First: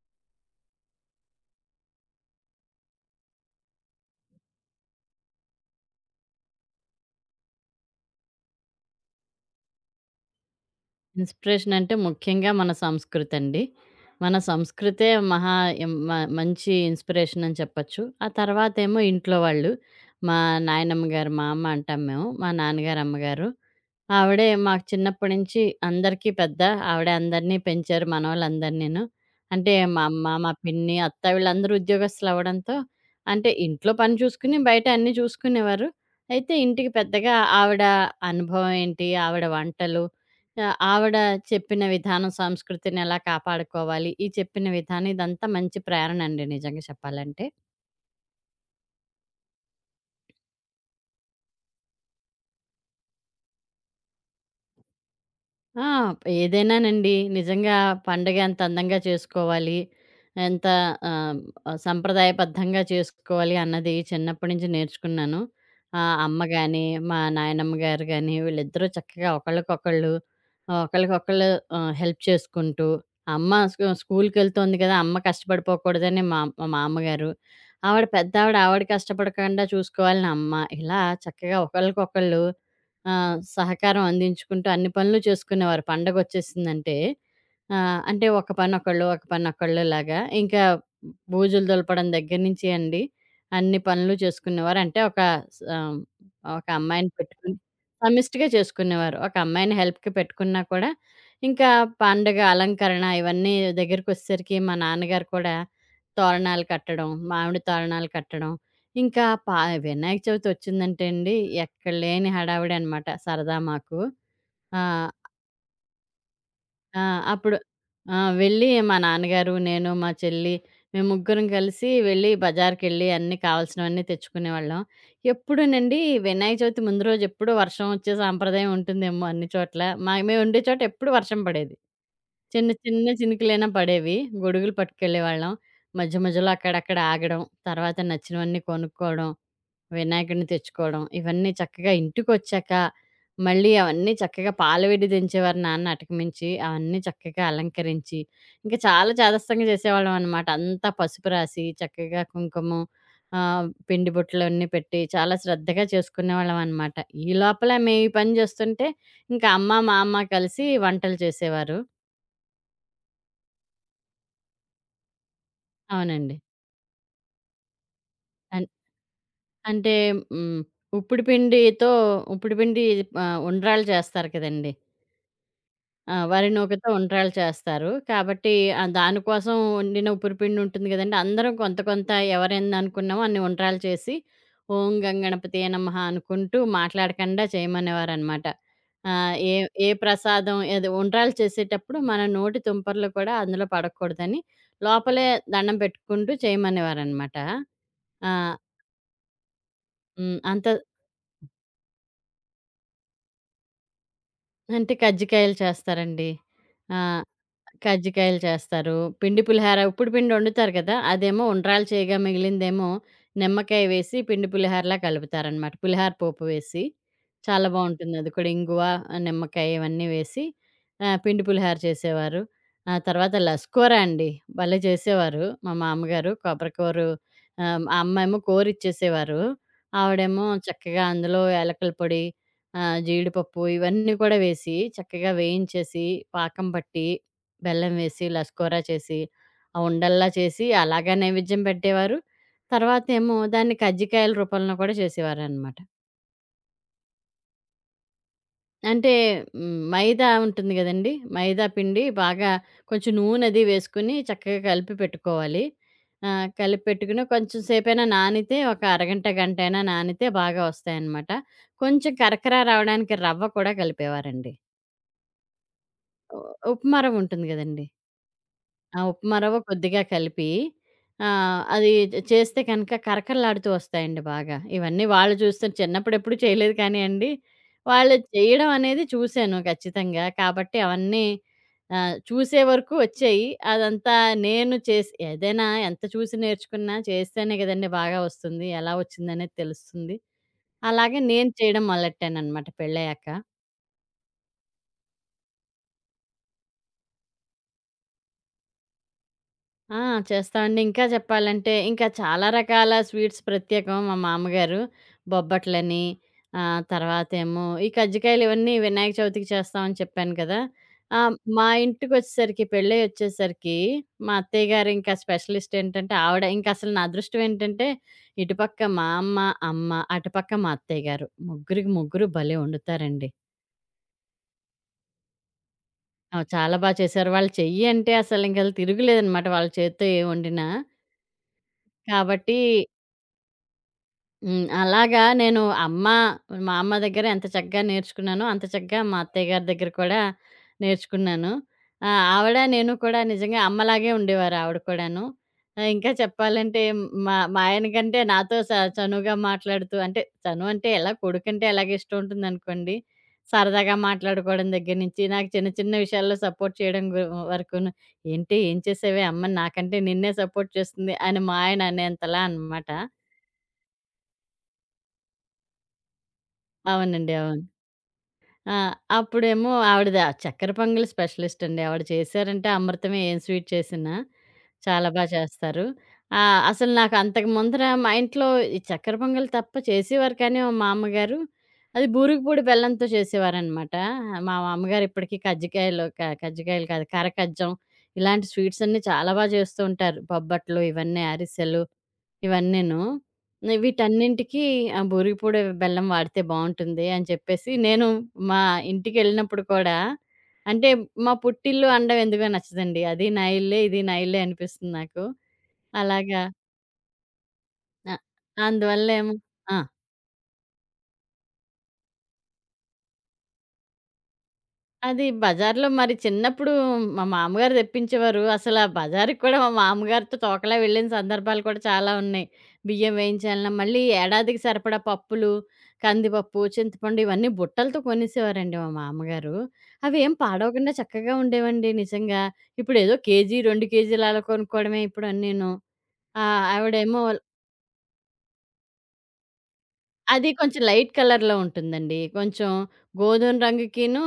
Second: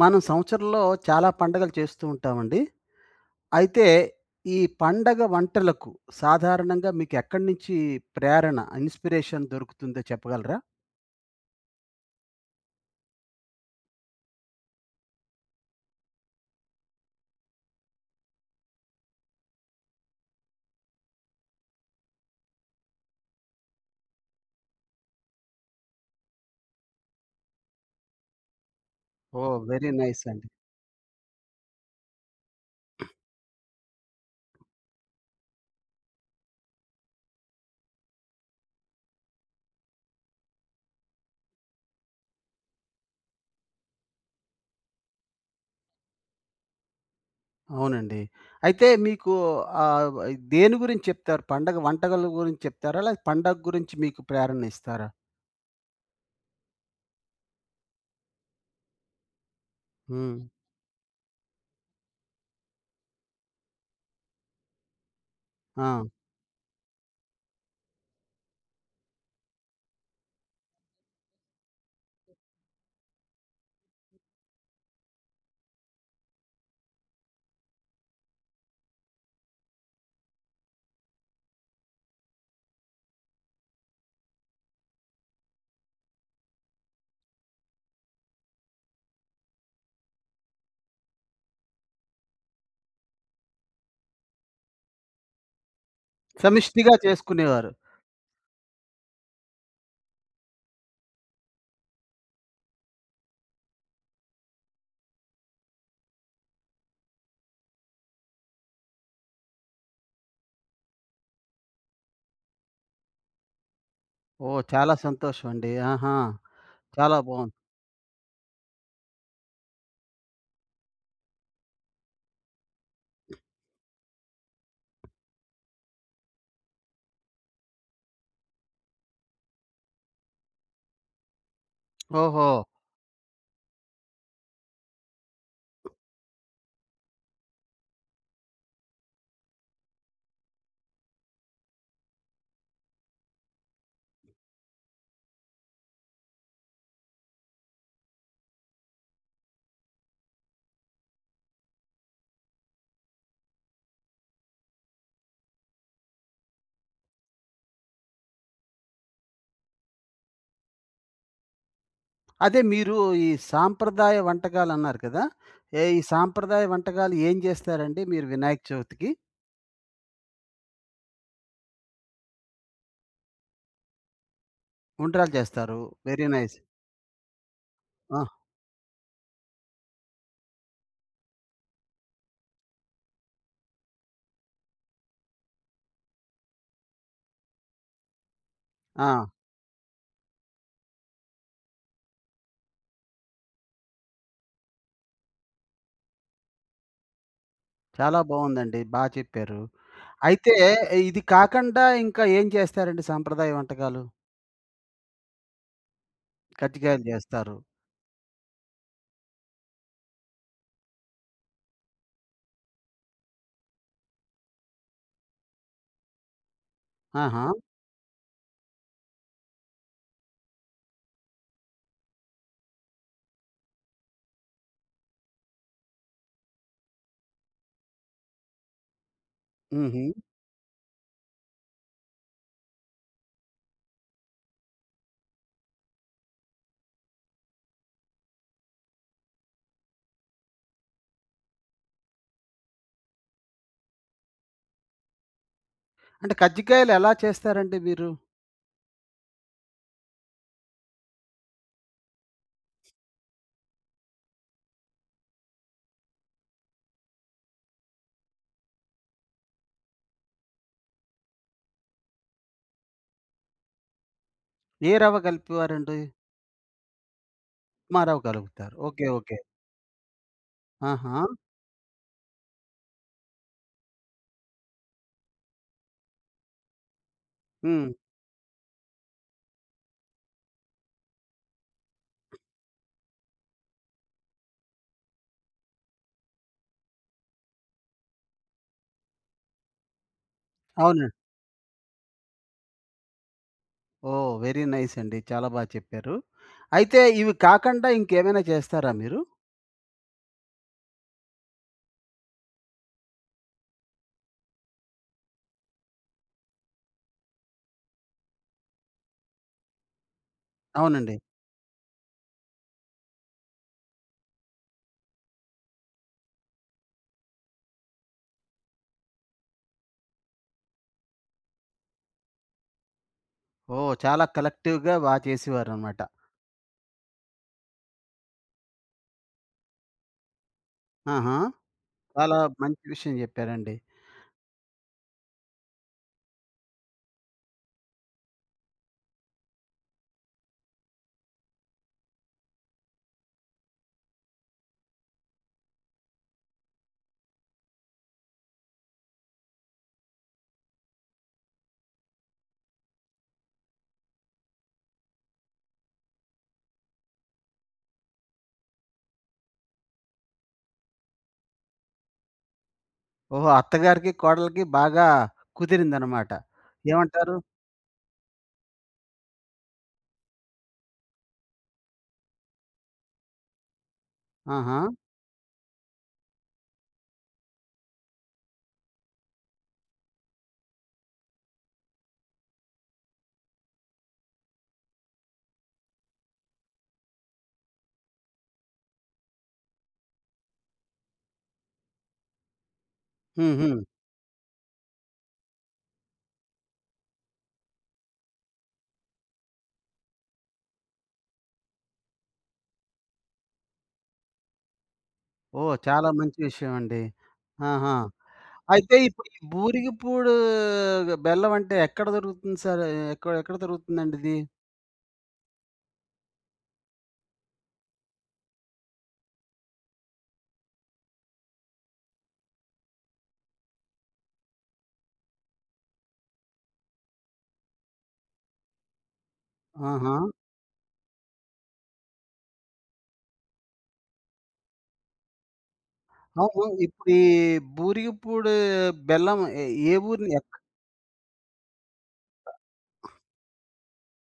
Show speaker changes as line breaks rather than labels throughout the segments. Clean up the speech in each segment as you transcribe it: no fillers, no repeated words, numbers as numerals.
మనం సంవత్సరంలో చాలా పండగలు చేస్తూ ఉంటామండి. అయితే ఈ పండగ వంటలకు సాధారణంగా మీకు ఎక్కడి నుంచి ప్రేరణ, ఇన్‌స్పిరేషన్ దొరుకుతుందో చెప్పగలరా?
ఇన్‌స్పిరేషన్ అంటే ముఖ్యంగా మన సంస్కృతండి. మన సంస్కృతే మహా ఎం మ మంచి ఇన్‌స్పిరేషన్ అని చెప్పొచ్చు. ఆ తర్వాతేమో ఇంట్లో వాళ్ళు. మా నాయనమ్మ గారు, మా అమ్మ అంటాం మేము. మా నాన్నగారు, అమ్మగారు. ఆవిడే మాకు చిన్నప్పటి నుంచి అందరికీ పెద్ద. ఆవిడే అందరినీ పెంచారు మనోళ్ళందరినీను.
ఓహ్!
అంటే
వెరీ
మా
నైస్
అమ్మ,
అండి.
మా పిన్ని, అత్త వీళ్ళందరూ ఉద్యోగస్తులవ్వడంతో అంటే ఇంట్లో పని చూసుకుని, బయట అన్నీ చూసుకునేవారు. అయితే ఇంటికి పెద్దగా ఆవిడ అనుభవం ఏంటి, ఆవిడ వంటలు, ఆవిడ చెప్పిన విధానం సంస్కృతిని ఎలా కాపాడుకోవాలి, ఈ చెప్పిన విధానం ఇదంతా మంచి ప్రేరణ అండి నిజంగా చెప్పాలంటే.
అవునండి. అయితే మీకు ఆహ్, దేని గురించి చెప్తారు? పండగ వంటకాల గురించి చెప్తారా? లేదా పండగ గురించి మీకు ప్రేరణ ఇస్తారా?
ఆ! ఏదైనానండి. నిజంగా పండగ ఎంత అందంగా చేసుకోవాలి,
హ్మ్.
ఎంత ఆహ్, సంప్రదాయబద్ధంగా చేసుకోవాలి అన్నది చిన్నప్పటి నుంచి నేర్చుకున్నాను.
ఆ!
అమ్మ గాని, మా నాయనమ్మ గారు గాని వీళ్ళిద్దరూ చక్కగా ఒకళ్ళకొకళ్ళు, ఒకళ్ళకొకళ్ళు హెల్ప్ చేసుకుంటూ, అమ్మ స్కూలుకెళ్తోంది కదా! అమ్మ కష్టపడిపోకూడదని మా అమ్మగారు, ఆవిడ పెద్దావిడ ఆవిడ ఆవిడ కష్టపడకుండా చూసుకోవాలి నా అమ్మ. ఇలా చక్కగా ఒకళ్ళకొకళ్ళు ఆ! సహకారం అందించుకుంటూ అన్ని పనులు చేసుకునేవారు. పండగొచ్చేసిందంటే అంటే ఒక పనొకళ్ళు, ఒక పనొకళ్ళు లాగా ఇంకా బూజులు దులపడం దగ్గర నుంచి అండి అన్ని పనులు చేసుకునేవారు. అంటే ఒక స్ ఆహ్, ఒక
సమిష్టిగా
అమ్మాయిని పెట్టుకొని
చేసుకునేవారు.
సమిష్టిగా చేసుకునేవారు. ఒక అమ్మాయిని హెల్ప్‌కి పెట్టుకున్నా కూడా ఇంకా పండగ అలంకరణ ఇవన్నీ దగ్గరికొచ్చేసరికి మా నాన్నగారు కూడా తోరణాలు కట్టడం, మామిడి తోరణాలు కట్టడం ఇంకా పా వినాయక చవితి వచ్చిందంటే అండి, ఎక్కడ లేని హడావిడి అనమాట సరదా మాకు.
ఓహ్! చాలా
ఆహ్,
సంతోషం అండి. ఆహా!
ఆ!
చాలా బావుంది.
అప్పుడు ఆ! వెళ్ళి మా నాన్నగారు, నేను, మా చెల్లి మేము ముగ్గురం కలిసి వెళ్ళి బజార్‌కెళ్ళి అన్నీ కావాల్సినవన్నీ తెచ్చుకునేవాళ్ళం. ఎప్పుడూనండి వినాయక చవితి ముందు రోజు ఎప్పుడూ వర్షం వచ్చే సాంప్రదాయం ఉంటుందేమో అన్ని చోట్ల. మేము ఉండే చోట ఎప్పుడు వర్షం పడేది.
ఓహో!
చిన్న చిన్న చినుకులైనా పడేవి. గొడుగులు పట్టుకెళ్ళేవాళ్ళం. మధ్య మధ్యలో అక్కడక్కడ ఆగడం, తర్వాత నచ్చినవన్నీ కొనుక్కోవడం. వినాయకుడిని తెచ్చుకోవడం. ఇవన్నీ చక్కగా ఇంటికొచ్చాక, మళ్ళీ అవన్నీ చక్కగా పాలవిడి దించేవారు నాన్న అటకమించి. అవన్నీ చక్కగా అలంకరించి, ఇంక చాలా చాదస్తంగా చేసేవాళ్ళం అనమాట. అంతా పసుపు రాసి, చక్కగా కుంకుమ పిండి బొట్లన్నీ పెట్టి, చాలా శ్రద్ధగా చేసుకునేవాళ్ళం అనమాట. ఈ లోపల మేము ఈ పని చేస్తుంటే, ఇంకా అమ్మ, మా అమ్మ కలిసి వంటలు చేసేవారు.
అదే మీరు ఈ సాంప్రదాయ వంటకాలన్నారు కదా! ఈ
అవునండి.
సాంప్రదాయ వంటకాలు ఏం చేస్తారండి మీరు వినాయక
అన్
చవితికి?
అంటే హ్మ్. ఉప్పుడు పిండితో ఉప్పుడు పిండి ఉండ్రాళ్ళు చేస్తారు కదండీ!
ఉండ్రాలు చేస్తారు.
ఆ!
వెరీ
వరి
నైస్.
నూకతో ఉండ్రాళ్ళు చేస్తారు.
ఆ!
కాబట్టి దానికోసం వండిన ఉప్పురిపిండి ఉంటుంది గదండీ! అందరం కొంత కొంత ఎవరెన్ని అనుకున్నామో అన్ని ఉండ్రాళ్ళు చేసి, ఓం గం గణపతియే నమః అనుకుంటూ మాట్లాడకుండా చేయమనేవారనమాట.
ఆ!
ఏ ఏ ప్రసాదం ఏది ఉండ్రాళ్ళు చేసేటప్పుడు మన నోటి తుంపర్లు కూడా అందులో పడకూడదని లోపలే దండం పెట్టుకుంటూ చేయమనేవారనమాట.
చాలా
ఆ!
బావుందండి. బా చెప్పారు.
హ్మ్.
అయితే ఇది కాకుండా ఇంకా ఏం చేస్తారండి సాంప్రదాయ వంటకాలు?
అంటే కజ్జికాయలు చేస్తారండి. ఆ!
కజ్జికాయలు చేస్తారు.
కజ్జికాయలు చేస్తారు. పిండి పులిహార ఉప్పుడు పిండి వండుతారు కదా! అదేమో ఉండ్రాలు చేయగా మిగిలిందేమో నిమ్మకాయ వేసి పిండి పులిహారలా కలుపుతారనమాట. పులిహార పోపు వేసి.
ఆహా!
చాలా బావుంటుంది. అది కూడా ఇంగువ, ఆ, నిమ్మకాయ ఇవన్నీ వేసి పిండి పులిహార చేసేవారు. ఆ తర్వాత లస్కూర అండి. భలే చేసేవారు మా మామగారు. కొబ్బరి కూరు ఆ అమ్మేమో కూరిచ్చేసేవారు.
హుహు.
ఆవిడేమో చక్కగా అందులో ఏలకల పొడి, జీడిపప్పు ఇవన్నీ కూడా వేసి చక్కగా వేయించేసి, పాకం పట్టి, బెల్లం వేసి, లస్కూర చేసి, ఆ ఉండల్లా చేసి అలాగా నైవేద్యం పెట్టేవారు. తర్వాతేమో దాన్ని కజ్జికాయల రూపంలో కూడా చేసేవారనమాట.
అంటే కజ్జికాయలు ఎలా చేస్తారండి మీరు?
అంటే హ్మ్. మైదా ఉంటుంది గదండీ! మైదా పిండి బాగా కొంచెం నూనెది వేసుకొని చక్కగా కలిపి పెట్టుకోవాలి. కలిపి పెట్టుకుని కొంచెం సేపైనా నానితే ఒక అరగంట, గంటైనా నానితే బాగా వస్తాయనమాట. కొంచెం కరకర రావడానికి రవ్వ కూడా కలిపేవారండి.
ఏ రవ్వ కలిపేవారండి?
ఉ ఉప్మా రవ్వుంటుంది గదండీ!
ఉప్మా రవ్వ కలుపుతారు.
ఆ!
ఓకే. ఓకే.
ఉప్మా రవ్వ కొద్దిగా కలిపి
ఆహా!
అది చేస్తే కనుక కరకరలాడుతూ వస్తాయండి బాగా. ఇవన్నీ వాళ్ళు చూస్తే చిన్నప్పుడు ఎప్పుడు చేయలేదు కానీయండి.
హ్మ్.
వాళ్ళు చేయడం అనేది చూసాను ఖచ్చితంగా. కాబట్టి అవన్నీ చూసే వరకు వచ్చాయి. అదంతా నేను చేసి ఏదైనా ఎంత చూసి నేర్చుకున్నా చేస్తేనే కదండీ బాగా వస్తుంది. ఎలా వచ్చిందనేది తెలుస్తుంది.
అవును.
అలాగే నేను చేయడం మొదలెట్టాననమాట పెళ్ళయ్యాక.
ఓహ్! వెరీ నైస్ అండి. చాలా బా చెప్పారు. అయితే ఇవి కాకుండా ఇంకేమైనా చేస్తారా మీరు?
ఆ! చేస్తామండి. ఇంకా చెప్పాలంటే, ఇంకా చాలా రకాల స్వీట్స్ ప్రత్యేకం మా మామ్మగారు. బొబ్బట్లని, తర్వాతేమో ఈ కజ్జికాయలు ఇవన్నీ వినాయక చవితికి చేస్తామని చెప్పాను కదా!
అవునండి.
మా ఇంటికొచ్చేసరికి, పెళ్ళై వచ్చేసరికి మా అత్తయ్య గారు ఇంకా స్పెషలిస్ట్ ఏంటంటే ఆవిడ ఇంకసలు నా అదృష్టం ఏంటంటే, ఇటుపక్క మా అమ్మ, అమ్మ, అటుపక్క మా అత్తయ్య గారు. ముగ్గురికి ముగ్గురు భలే వండుతారండి.
ఓహ్! చాలా కలెక్టివ్‌గా బా చేసేవారనమాట.
ఆ! చాలా బా చేశారు. వాళ్ళ చెయ్యి అంటే అసలింక తిరుగులేదనమాట వాళ్ళ చేత్తో ఏం వండినా.
ఆహా! చాలా
కాబట్టి
మంచి విషయం చెప్పారండి.
హ్మ్. అలాగా నేను అమ్మ, మా అమ్మ దగ్గర ఎంత చక్కగా నేర్చుకున్నానో, అంత చక్కగా మా అత్తయ్య గారి దగ్గర కూడా నేర్చుకున్నాను. ఆవిడ, నేను కూడా నిజంగా అమ్మలాగే ఉండేవారు ఆవిడ కూడాను. ఇంకా చెప్పాలంటే మా మా ఆయన కంటే నాతో చనువుగా మాట్లాడుతూ అంటే చనువు అంటే ఎలా కొడుకంటే ఎలాగ ఇష్టం ఉంటుందనుకోండి. సరదాగా మాట్లాడుకోవడం దగ్గర నుంచి, నాకు చిన్న చిన్న విషయాల్లో సపోర్ట్ చేయడం వరకును. "ఏంటి ఏం చేసావే అమ్మ నాకంటే నిన్నే సపోర్ట్ చేస్తుంది" అని మా ఆయన అనేంతలా అనమాట.
ఓహో! అత్తగారికి, కోడలికి బాగా కుదిరిందనమాట.
అవునండి.
ఏమంటారు?
అవును. ఆ! అప్పుడేమో ఆవిడది ఆ చక్కెర పొంగలి స్పెషలిస్ట్ అండి. ఆవిడ చేశారంటే అమృతమే ఏం స్వీట్ చేసినా.
ఆహా!
చాలా బా చేస్తారు. అసలు నాకు అంతకు ముందర మా ఇంట్లో ఈ చక్కెర పొంగలి తప్ప చేసేవారు కానీ మా అమ్మగారు. అది బూరుగు పొడి బెల్లంతో చేసేవారనమాట. మా అమ్మగారు ఇప్పటికి కజ్జికాయలు కజ్జికాయలు కాదు కరకజ్జం ఇలాంటి స్వీట్స్ అన్నీ చాలా బా చేస్తూ ఉంటారు. బొబ్బట్లు ఇవన్నీ అరిసెలు. ఇవన్నీను.
హుహు.
వీటన్నింటికి ఆ బూరిగపొడి బెల్లం వాడితే బావుంటుంది అని చెప్పేసి, నేను మా ఇంటికెళ్ళినప్పుడు కూడా అంటే మా పుట్టిల్లు అనడం ఎందుకో నచ్చదండి. అది నా ఇల్లే, ఇది నా ఇల్లే అనిపిస్తుంది నాకు.
ఓహ్! చాలా మంచి
అలాగా.
విషయం అండి. ఆహా!
అ
అయితే ఇప్పుడు
అందువల్లేమో
ఈ
ఆ! అందువల్ల ఏమో
బూరిగపూడు బెల్లం అంటే ఎక్కడ దొరుకుతుంది సార్? ఎక్కడ ఎక్కడ దొరుకుతుందండిది?
అది బజార్‌లో మరి చిన్నప్పుడు మా మామగారు తెప్పించేవారు. అసల బజారుకి కూడా మా మామగారితో తోకలా వెళ్ళిన సందర్భాలు కూడా చాలా ఉన్నాయి. బియ్యం వేయించాలన్నా, మళ్ళీ ఏడాదికి సరిపడా పప్పులు, కందిపప్పు, చింతపండు ఇవన్నీ బుట్టలతో కొనేసేవారండి మా మామగారు.
ఆహా!
అవేం పాడవకుండా చక్కగా ఉండేవండి నిజంగా. ఇప్పుడేదో కేజీ, 2 కేజీలు అలా కొనుక్కోవడమే ఇప్పుడు అన్నీను.
అవును. ఇప్పుడు ఈ
ఆవిడేమో
బూరిగపూడి బెల్లం ఏ ఊరిని
అది
ఎక్
కొంచెం లైట్ కలర్‌లో ఉంటుందండి. కొంచెం గోధుమ రంగుకిను,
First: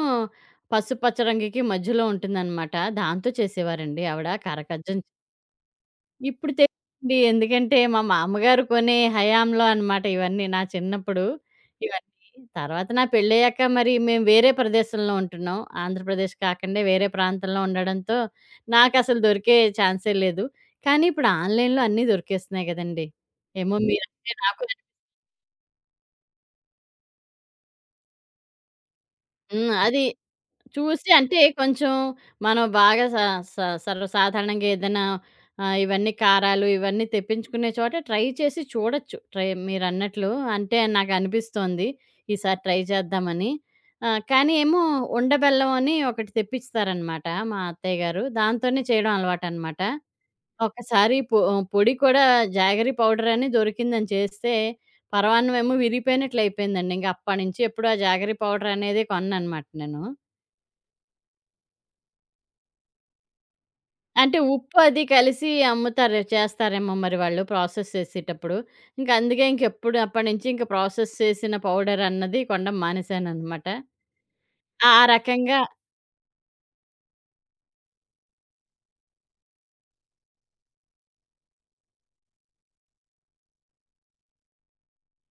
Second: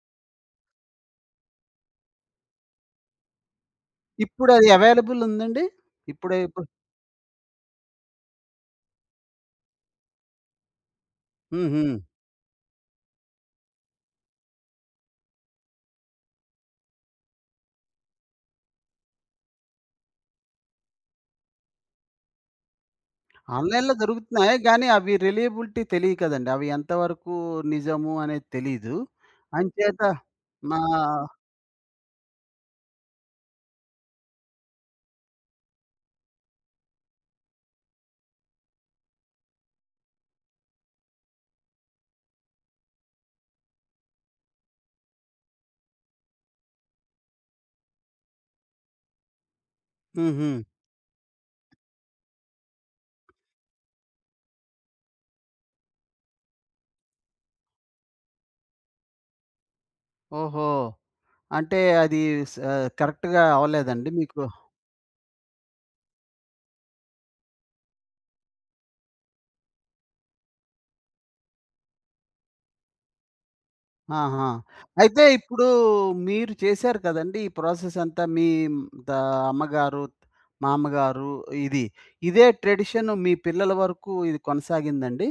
పసుపచ్చ రంగుకి మధ్యలో ఉంటుందనమాట. దాంతో చేసేవారండి ఆవిడ
ఇప్పుడది
కారకజ్జం.
అవైలబుల్ ఉందండి?
ఇప్పుడు
ఇప్పుడు
తెలీదండి. ఎందుకంటే మా మామగారు కొనే హయాంలో అనమాట ఇవన్నీ నా చిన్నప్పుడు
హుహు.
ఇవన్నీ. తర్వాత నా పెళ్ళయ్యాక మరి మేము వేరే ప్రదేశంలో ఉంటున్నాం. ఆంధ్రప్రదేశ్ కాకుండా వేరే ప్రాంతంలో ఉండడంతో నాకసలు దొరికే ఛాన్సే లేదు. కానీ ఇప్పుడు ఆన్‌లైన్‌లో అన్నీ దొరికేస్తున్నాయి గదండీ. ఏమో
ఆన్‌లైన్‌లో
మీరంటే
దొరుకుతున్నాయి.
నాకు
గానీ అవి రిలయబిలిటీ తెలియదు కదండీ. అవి ఎంతవరకు నిజము అనేది తెలీదు.
హ్మ్.
అంచేత
అది
మా
చూసి అంటే కొంచెం మనం బాగా స స సర్వసాధారణంగా ఏదైనా ఇవన్నీ కారాలు ఇవన్నీ తెప్పించుకునే చోట ట్రై చేసి చూడొచ్చు. ట్రై మీరన్నట్లు అంటే నాకనిపిస్తోంది. ఈసారి ట్రై చేద్దామని. కానీ ఏమో ఉండ బెల్లం అని ఒకటి తెప్పిస్తారనమాట మా అత్తయ్య గారు. దాంతోనే చేయడం అలవాటనమాట.
హుహు.
ఒకసారి పొడి కూడా జాగరి పౌడర్ అని దొరికిందని చేస్తే పరమాన్నమేమో విరిగిపోయినట్లయిపోయిందండి. ఇంక అప్పటి నుంచి ఎప్పుడు ఆ జాగరి పౌడర్ అనేది కొనననమాట నేను.
ఓహో! అంటే అది స కరెక్ట్‌గా అవ్వలేదండి
అంటే
మీకు?
ఉప్పు అది కలిసి అమ్ముతారు చేస్తారేమో మరి వాళ్ళు ప్రాసెస్ చేసేటప్పుడు. ఇంక అందుకే ఇంకెప్పుడు అప్పటినుంచి ఇంక ప్రాసెస్ చేసిన పౌడర్ అన్నది కొనడం మానేశాననమాట.
ఆహా!
ఆ! ఆ
అయితే
రకంగా
ఇప్పుడు మీరు చేశారు కదండీ! ఈ ప్రాసెస్ అంతా మీ ద అమ్మగారు, మామగారు ఇది. ఇదే ట్రెడిషన్ మీ పిల్లల వరకు ఇది కొనసాగిందండి?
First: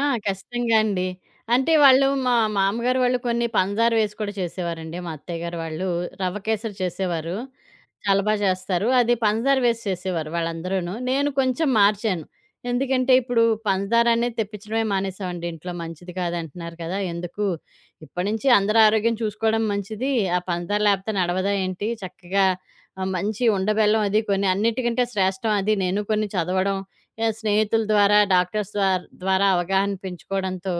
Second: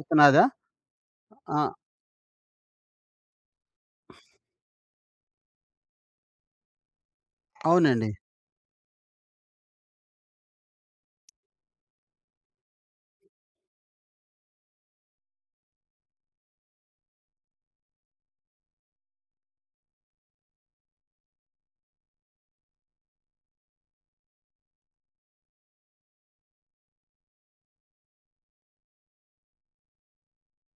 ఆ! ఖచ్చితంగా అండి.
ఆ!
అంటే వాళ్ళు మా మామగారు వాళ్ళు కొన్ని పంచదార వేసి కూడా చేసేవారండి. మా అత్తయ్య గారు వాళ్ళు రవ్వ కేసరి చేసేవారు.
అవునండి.
చాలా బా చేస్తారు. అది పంచదార వేసి చేసేవారు వాళ్ళందరూను. నేను కొంచెం మార్చాను. ఎందుకంటే ఇప్పుడు పంచదార అనేది తెప్పించడమే మానేసామండి ఇంట్లో. మంచిది కాదంటున్నారు కదా! ఎందుకు ఇప్పటినుంచి అందరి ఆరోగ్యం చూసుకోవడం మంచిది. ఆ పంచదార లేపోతే నడవదా ఏంటి? చక్కగా మంచి ఉండబెల్లం అది కొన్ని అన్నిటికంటే శ్రేష్టం అది. నేను కొన్ని చదవడం, స్నేహితుల ద్వారా డాక్టర్స్ ద్వారా అవగాహన పెంచుకోవడంతో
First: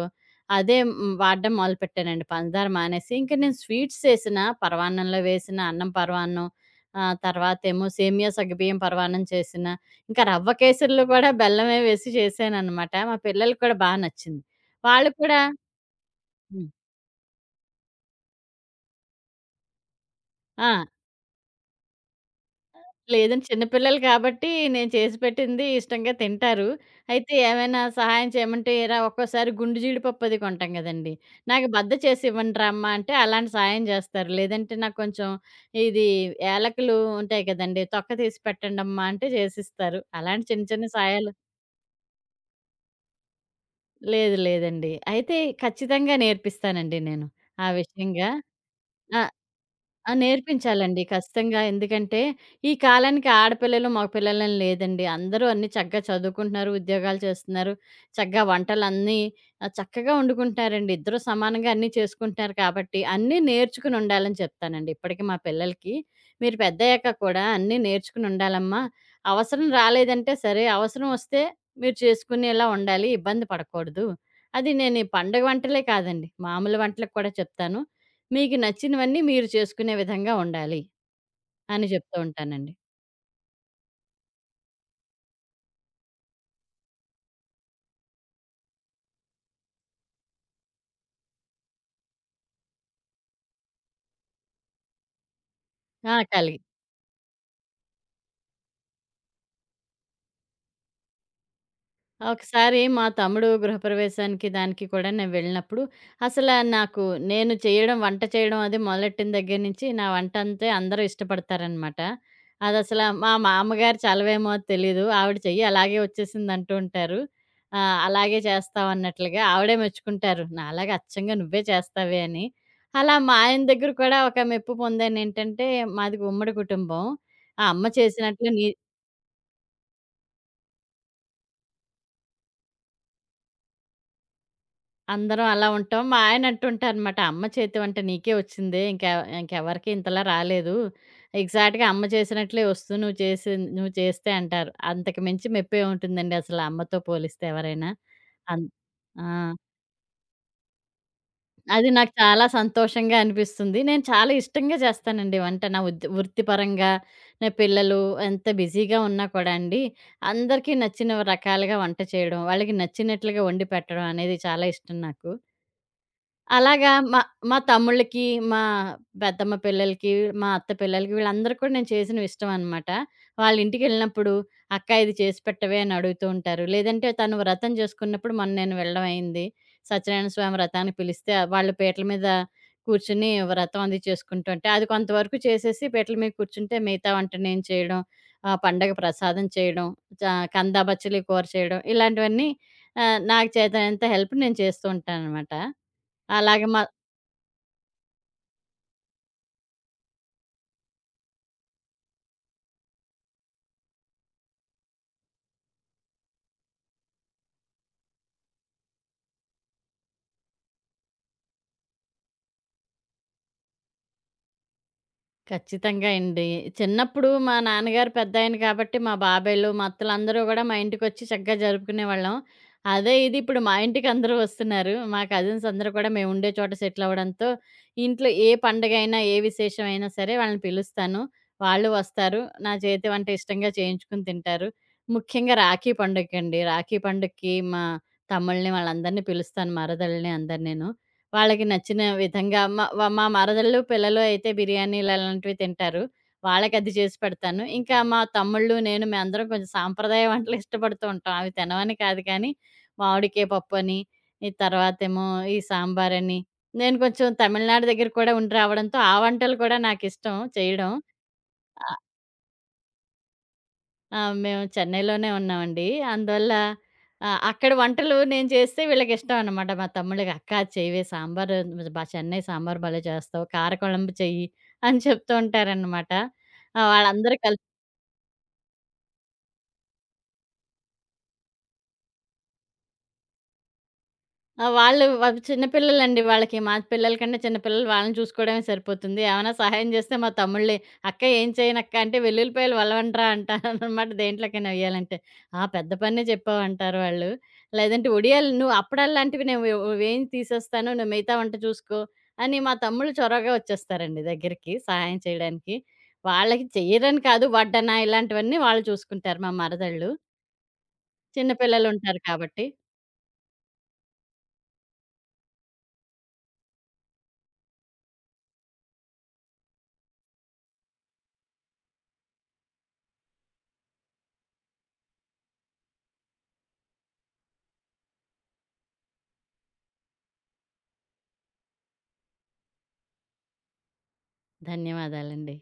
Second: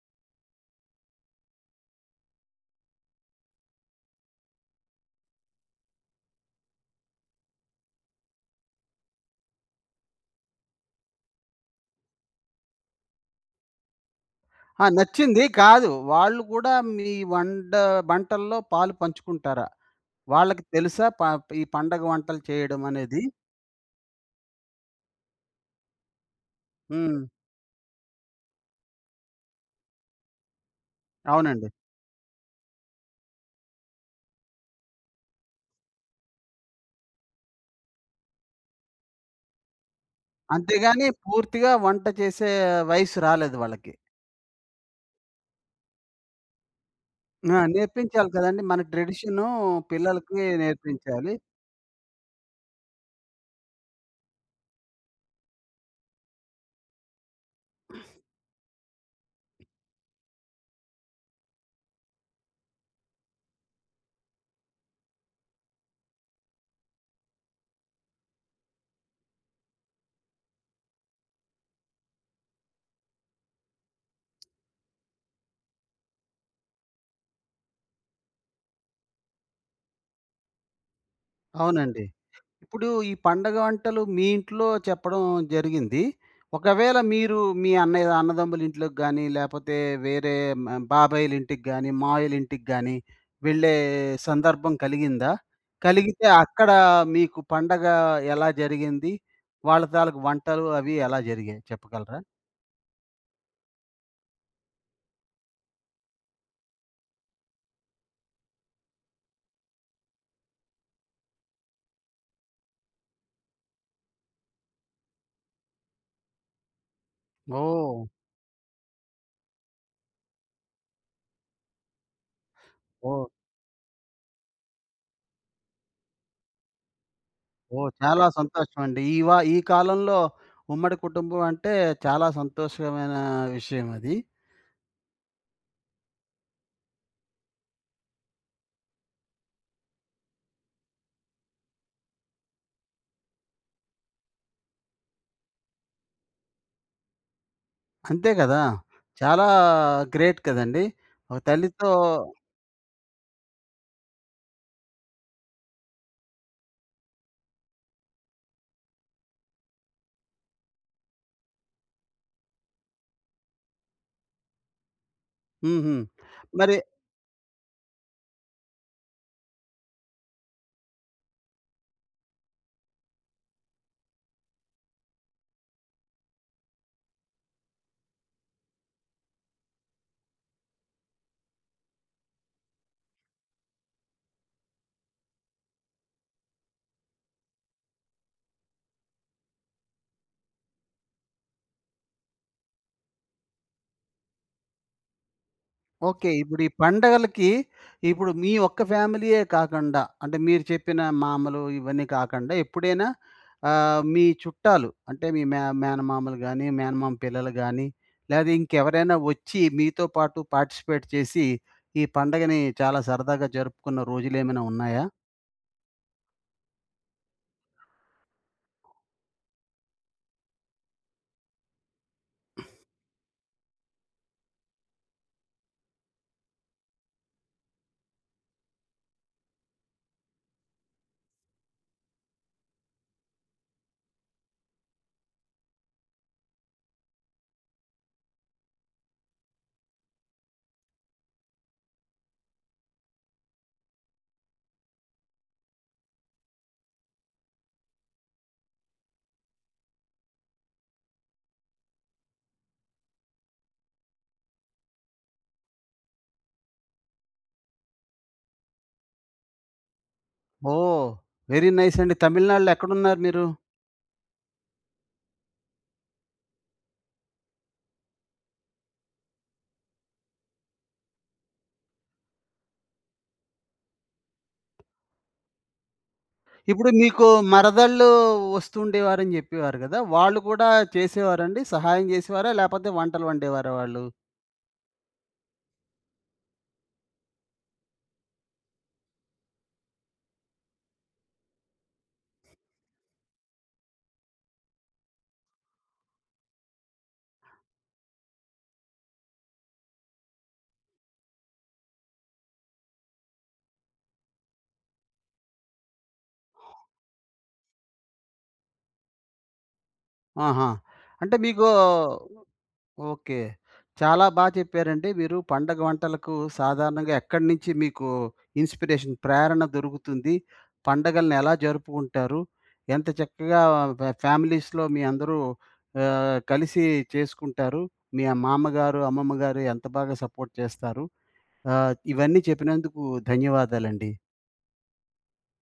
అదే హ్మ్, వాడడం మొదలుపెట్టానండి పంచదార మానేసి. ఇంక నేను స్వీట్స్ చేసినా పరమాన్నంలో వేసినా, అన్నం పరమాన్నం ఆ! తర్వాతేమో సేమియా సగ్గుబియ్యం పరమాన్నం చేసిన, ఇంకా రవ్వ కేసరిలో కూడా బెల్లమే వేసి చేశాననమాట. మా పిల్లలకి కూడా బా నచ్చింది.
ఆ!
వాళ్ళు కూడా
నచ్చింది. కాదు. వాళ్ళు
హ్మ్.
కూడా మీ వంటల్లో పాలు పంచుకుంటారా? వాళ్ళకి
ఆ!
తెలుసా ఈ పండగ వంటలు చేయడం అనేది?
లేదంటే చిన్న పిల్లలు కాబట్టి నేను చేసి పెట్టింది ఇష్టంగా తింటారు.
హ్మ్.
అయితే ఏమైనా సహాయం చేయమంటే, "ఏరా ఒక్కోసారి గుండు జీడిపప్పు అది కొంటాం గదండీ!
అవునండి.
నాకు బద్ద చేసి ఇవ్వండిరా అమ్మ" అంటే అలాంటి సాయం జేస్తారు. లేదంటే నాకు కొంచెం ఇది యాలకులు ఉంటాయి గదండీ! తొక్క తీసి పెట్టండమ్మా అంటే చేసిస్తారు. అలాంటి చిన్న చిన్న
అంతేగాని
సాయాలు
పూర్తిగా వంట చేసే వయస్సు రాలేదు వాళ్ళకి.
లేదు లేదండి. అయితే ఖచ్చితంగా నేర్పిస్తానండి నేను.
ఆ!
ఆ విషయంగా
నేర్పించాలి కదండీ! మన
ఆ!
ట్రెడిషను
ఆ!
పిల్లలకి
నేర్పించాలండి
నేర్పించాలి.
ఖచ్చితంగా. ఎందుకంటే, ఈ కాలానికి ఆడపిల్లలు, మగపిల్లలని లేదండి. అందరూ అన్నీ చక్కగా చదువుకుంటున్నారు, ఉద్యోగాలు చేస్తున్నారు. చక్కగా వంటలన్నీ చక్కగా వండుకుంటున్నారండి. ఇద్దరూ సమానంగా అన్నీ చేసుకుంటున్నారు కాబట్టి, అన్నీ నేర్చుకుని ఉండాలని చెప్తానండి ఇప్పటికి మా పిల్లలకి. మీరు పెద్దయ్యాక కూడా అన్నీ నేర్చుకుని ఉండాలమ్మా. అవసరం రాలేదంటే సరే, అవసరం వస్తే మీరు చేసుకునేలా ఉండాలి. ఇబ్బంది పడకూడదు. అది నేను ఈ పండుగ వంటలే కాదండి, మామూలు వంటలకు కూడా చెప్తాను. మీకు నచ్చినవన్నీ మీరు చేసుకునే విధంగా ఉండాలి అని
అవునండి.
చెప్తూ ఉంటానండి.
ఇప్పుడు ఈ పండగ వంటలు మీ ఇంట్లో చెప్పడం జరిగింది. ఒకవేళ మీరు మీ అన్నయ్య అన్నదమ్ముల ఇంట్లోకి గానీ, లేపోతే వేరే మ బాబాయిల ఇంటికి గానీ, మావయ్యల ఇంటికి గానీ వెళ్ళే సందర్భం కలిగిందా?
ఆ!
కలిగితే
కలిగాయి.
అక్కడ మీకు పండగ ఎలా జరిగింది? వాళ్ళ తాలూకు వంటలు అవి ఎలా జరిగాయి చెప్పగలరా?
ఒకసారి మా తమ్ముడు గృహప్రవేశానికి దానికి కూడా నేను వెళ్ళినప్పుడు, అసల నాకు నేను చేయడం వంట చేయడం అది మొదలెట్టిన దగ్గర నుంచి నా వంట అంతే అందరూ ఇష్టపడతారనమాట. అదసల మా మా అమ్మగారి చలవేమో అది తెలీదు. ఆవిడ చెయ్యి అలాగే వచ్చేసిందంటూ ఉంటారు.
ఓహ్!
అలాగే చేస్తావన్నట్లుగా ఆవిడే మెచ్చుకుంటారు. నాలాగా అచ్చంగా నువ్వే చేస్తావే అని. అలా
ఓహ్!
మా ఆయన దగ్గర కూడా ఒక మెప్పు పొందానేంటంటే, మాది ఉమ్మడి కుటుంబం. ఆ అమ్మ
ఓహ్! చాలా
చేసినట్లు నీ
సంతోషం అండి. ఈ ఈ కాలంలో ఉమ్మడి కుటుంబం అంటే చాలా సంతోషకరమైన విషయం అది.
అందరం అలా ఉంటాం. మా ఆయన అంటుంటారనమాట, "అమ్మ చేతి వంట నీకే వచ్చిందే. ఇంక ఇంకెవరికీ ఇంతలా రాలేదు. ఎగ్జాక్ట్‌గా అమ్మ చేసినట్లే వస్తుంది నువ్వు చేసి నువ్వు చేస్తే" అంటారు. అంతకు మించి మెప్పేముంటుందండి అసలు అమ్మతో పోలిస్తే ఎవరైనా.
అంతే కదా!
అన్ ఆ!
చాలా గ్రేట్ కదండీ! ఒక
అది
తల్లితో
నాకు చాలా సంతోషంగా అనిపిస్తుంది. నేను చాలా ఇష్టంగా చేస్తానండి వంట. నా ఉద్ వృత్తిపరంగా, నా పిల్లలు ఎంత బిజీగా ఉన్నా కూడా అండి, అందరికీ నచ్చిన రకాలుగా వంట చేయడం, వాళ్ళకి నచ్చినట్లుగా వండి పెట్టడం అనేది చాలా ఇష్టం నాకు.
హుహు. మరి
అలాగా మా మా తమ్ముళ్ళకి, మా పెద్దమ్మ పిల్లలకి, మా అత్త పిల్లలకి వీళ్ళందరికి కూడా నేను చేసినవి ఇష్టమనమాట. వాళ్ళింటికెళ్ళినప్పుడు, "అక్క ఇది చేసి పెట్టవే" అని అడుగుతూ ఉంటారు. లేదంటే తను వ్రతం చేసుకున్నప్పుడు మొన్న నేను వెళ్ళడం అయింది. సత్యనారాయణ స్వామి వ్రతానికి పిలిస్తే వాళ్ళు పీటల మీద కూర్చొని వ్రతం అది చేసుకుంటూ ఉంటే, అది కొంతవరకు చేసేసి పీటల మీద కూర్చుంటే మిగతా వంట నేను చేయడం, పండగ ప్రసాదం చేయడం, కందా బచ్చలి కూర చేయడం ఇలాంటివన్నీ నాకు చేతనైనంత హెల్ప్ నేను చేస్తూ ఉంటాననమాట.
ఓకే. ఇప్పుడు
అలాగే
ఈ
మా
పండగలకి ఇప్పుడు మీ ఒక్క ఫ్యామిలీయే కాకుండా, అంటే మీరు చెప్పిన మామలు ఇవన్నీ కాకుండా ఎప్పుడైనా మీ చుట్టాలు అంటే మీ మేనమామలు గాని, మేనమామ పిల్లలు గాని, లేదా ఇంకెవరైనా వచ్చి మీతో పాటు పార్టిసిపేట్ చేసి, ఈ పండగని చాలా సరదాగా జరుపుకున్న రోజులేమైనా ఉన్నాయా?
ఖచ్చితంగా అండి. చిన్నప్పుడు మా నాన్నగారు పెద్దాయన కాబట్టి, మా బాబాయిలు, మా అత్తలందరూ గూడా మా ఇంటికొచ్చి చక్కగా జరుపుకునేవాళ్ళం. అదే ఇది ఇప్పుడు మా ఇంటికందరూ వస్తున్నారు. మా కజిన్స్ అందరూ కూడా మేముండే చోట సెటిలవ్వడంతో, ఇంట్లో ఏ పండగైనా, ఏ విశేషమైనా సరే వాళ్ళని పిలుస్తాను. వాళ్ళు వస్తారు. నా చేతి వంట ఇష్టంగా చేయించుకుని తింటారు. ముఖ్యంగా రాఖీ పండగకండి. రాఖీ పండగకి మా తమ్ముళ్ళని వాళ్ళందరినీ పిలుస్తాను. మరదల్ని అందరినీను. వాళ్ళకి నచ్చిన విధంగా మా మరదళ్ళు, పిల్లలు అయితే బిర్యానీలు అలాంటివి తింటారు. వాళ్ళకది చేసి పెడతాను. ఇంకా మా తమ్ముళ్ళు, నేను మేమందరం కొంచెం సాంప్రదాయ వంటలు ఇష్టపడుతూ ఉంటాం. అవి తినమని కాదు కానీ, మామిడికాయ పప్పని, ఈ తర్వాతేమో ఈ సాంబారని, నేను కొంచెం తమిళనాడు దగ్గర కూడా ఉండి రావడంతో, ఆ వంటలు కూడా నాకిష్టం చేయడం.
ఓహ్! వెరీ నైస్ అండి. తమిళనాడులో ఎక్కడున్నారు మీరు?
ఆ! మేము చెన్నైలోనే ఉన్నామండి. అందువల్ల అక్కడ వంటలు నేను చేస్తే వీళ్ళకిష్టం అనమాట. మా తమ్ముళ్ళకి, "అక్క అది చెయ్యవే సాంబారు బా చెన్నై సాంబారు భలే చేస్తావు. కారకుళంబు చెయ్యి" అని చెప్తూ ఉంటారనమాట.
ఇప్పుడు మీకు
వాళ్ళందరూ కలిసి
మరదళ్ళు వస్తుండేవారని జెప్పేవారు గదా! వాళ్ళు కూడా చేసేవారండి? సహాయం జేసేవారా? లేపోతే వంటలు వండేవారా వాళ్ళు?
ఆ! వాళ్ళు వాళ్ళు చిన్న పిల్లలండి వాళ్ళకి. మా పిల్లల కంటే చిన్న పిల్లలు వాళ్ళని చూసుకోవడమే సరిపోతుంది. ఏమైనా సహాయం చేస్తే మా తమ్ముళ్ళే, "అక్క ఏం చేయనక్క" అంటే, "వెల్లుల్లిపాయలు వలవండ్రా" అంటాననమాట దేంట్లోకైనా వెయ్యాలంటే. "ఆ! పెద్ద పనే చెప్పావు" అంటారు వాళ్ళు. లేదంటే, "ఒడియాలు నువ్వు అప్పడాల్లాంటివి నేను వేయించి తీసేస్తాను. నువ్వు మిగతా వంట చూసుకో" అని మా తమ్ముళ్ళు చొరవగా వచ్చేస్తారండి దగ్గరికి సహాయం చేయడానికి. వాళ్ళకి చెయ్యరని కాదు, వడ్డన ఇలాంటివన్నీ వాళ్ళు చూసుకుంటారు మా మరదళ్ళు.
ఆహా! అంటే
చిన్న
మీకు
పిల్లలుంటారు కాబట్టి.
ఓకే. చాలా బా చెప్పారండి. మీరు పండగ వంటలకు సాధారణంగా ఎక్కడి నుంచి మీకు ఇన్‌స్పిరేషన్ ప్రేరణ దొరుకుతుంది? పండగలను ఎలా జరుపుకుంటారు? ఎంత చక్కగా ఫ్యామిలీస్‌లో మీ అందరూ కలిసి చేసుకుంటారు. మీ మామగారు, అమ్మమ్మ గారు ఎంత బాగా సపోర్ట్ చేస్తారు? ఆ! ఇవన్నీ చెప్పినందుకు ధన్యవాదాలండి.
ధన్యవాదాలండి.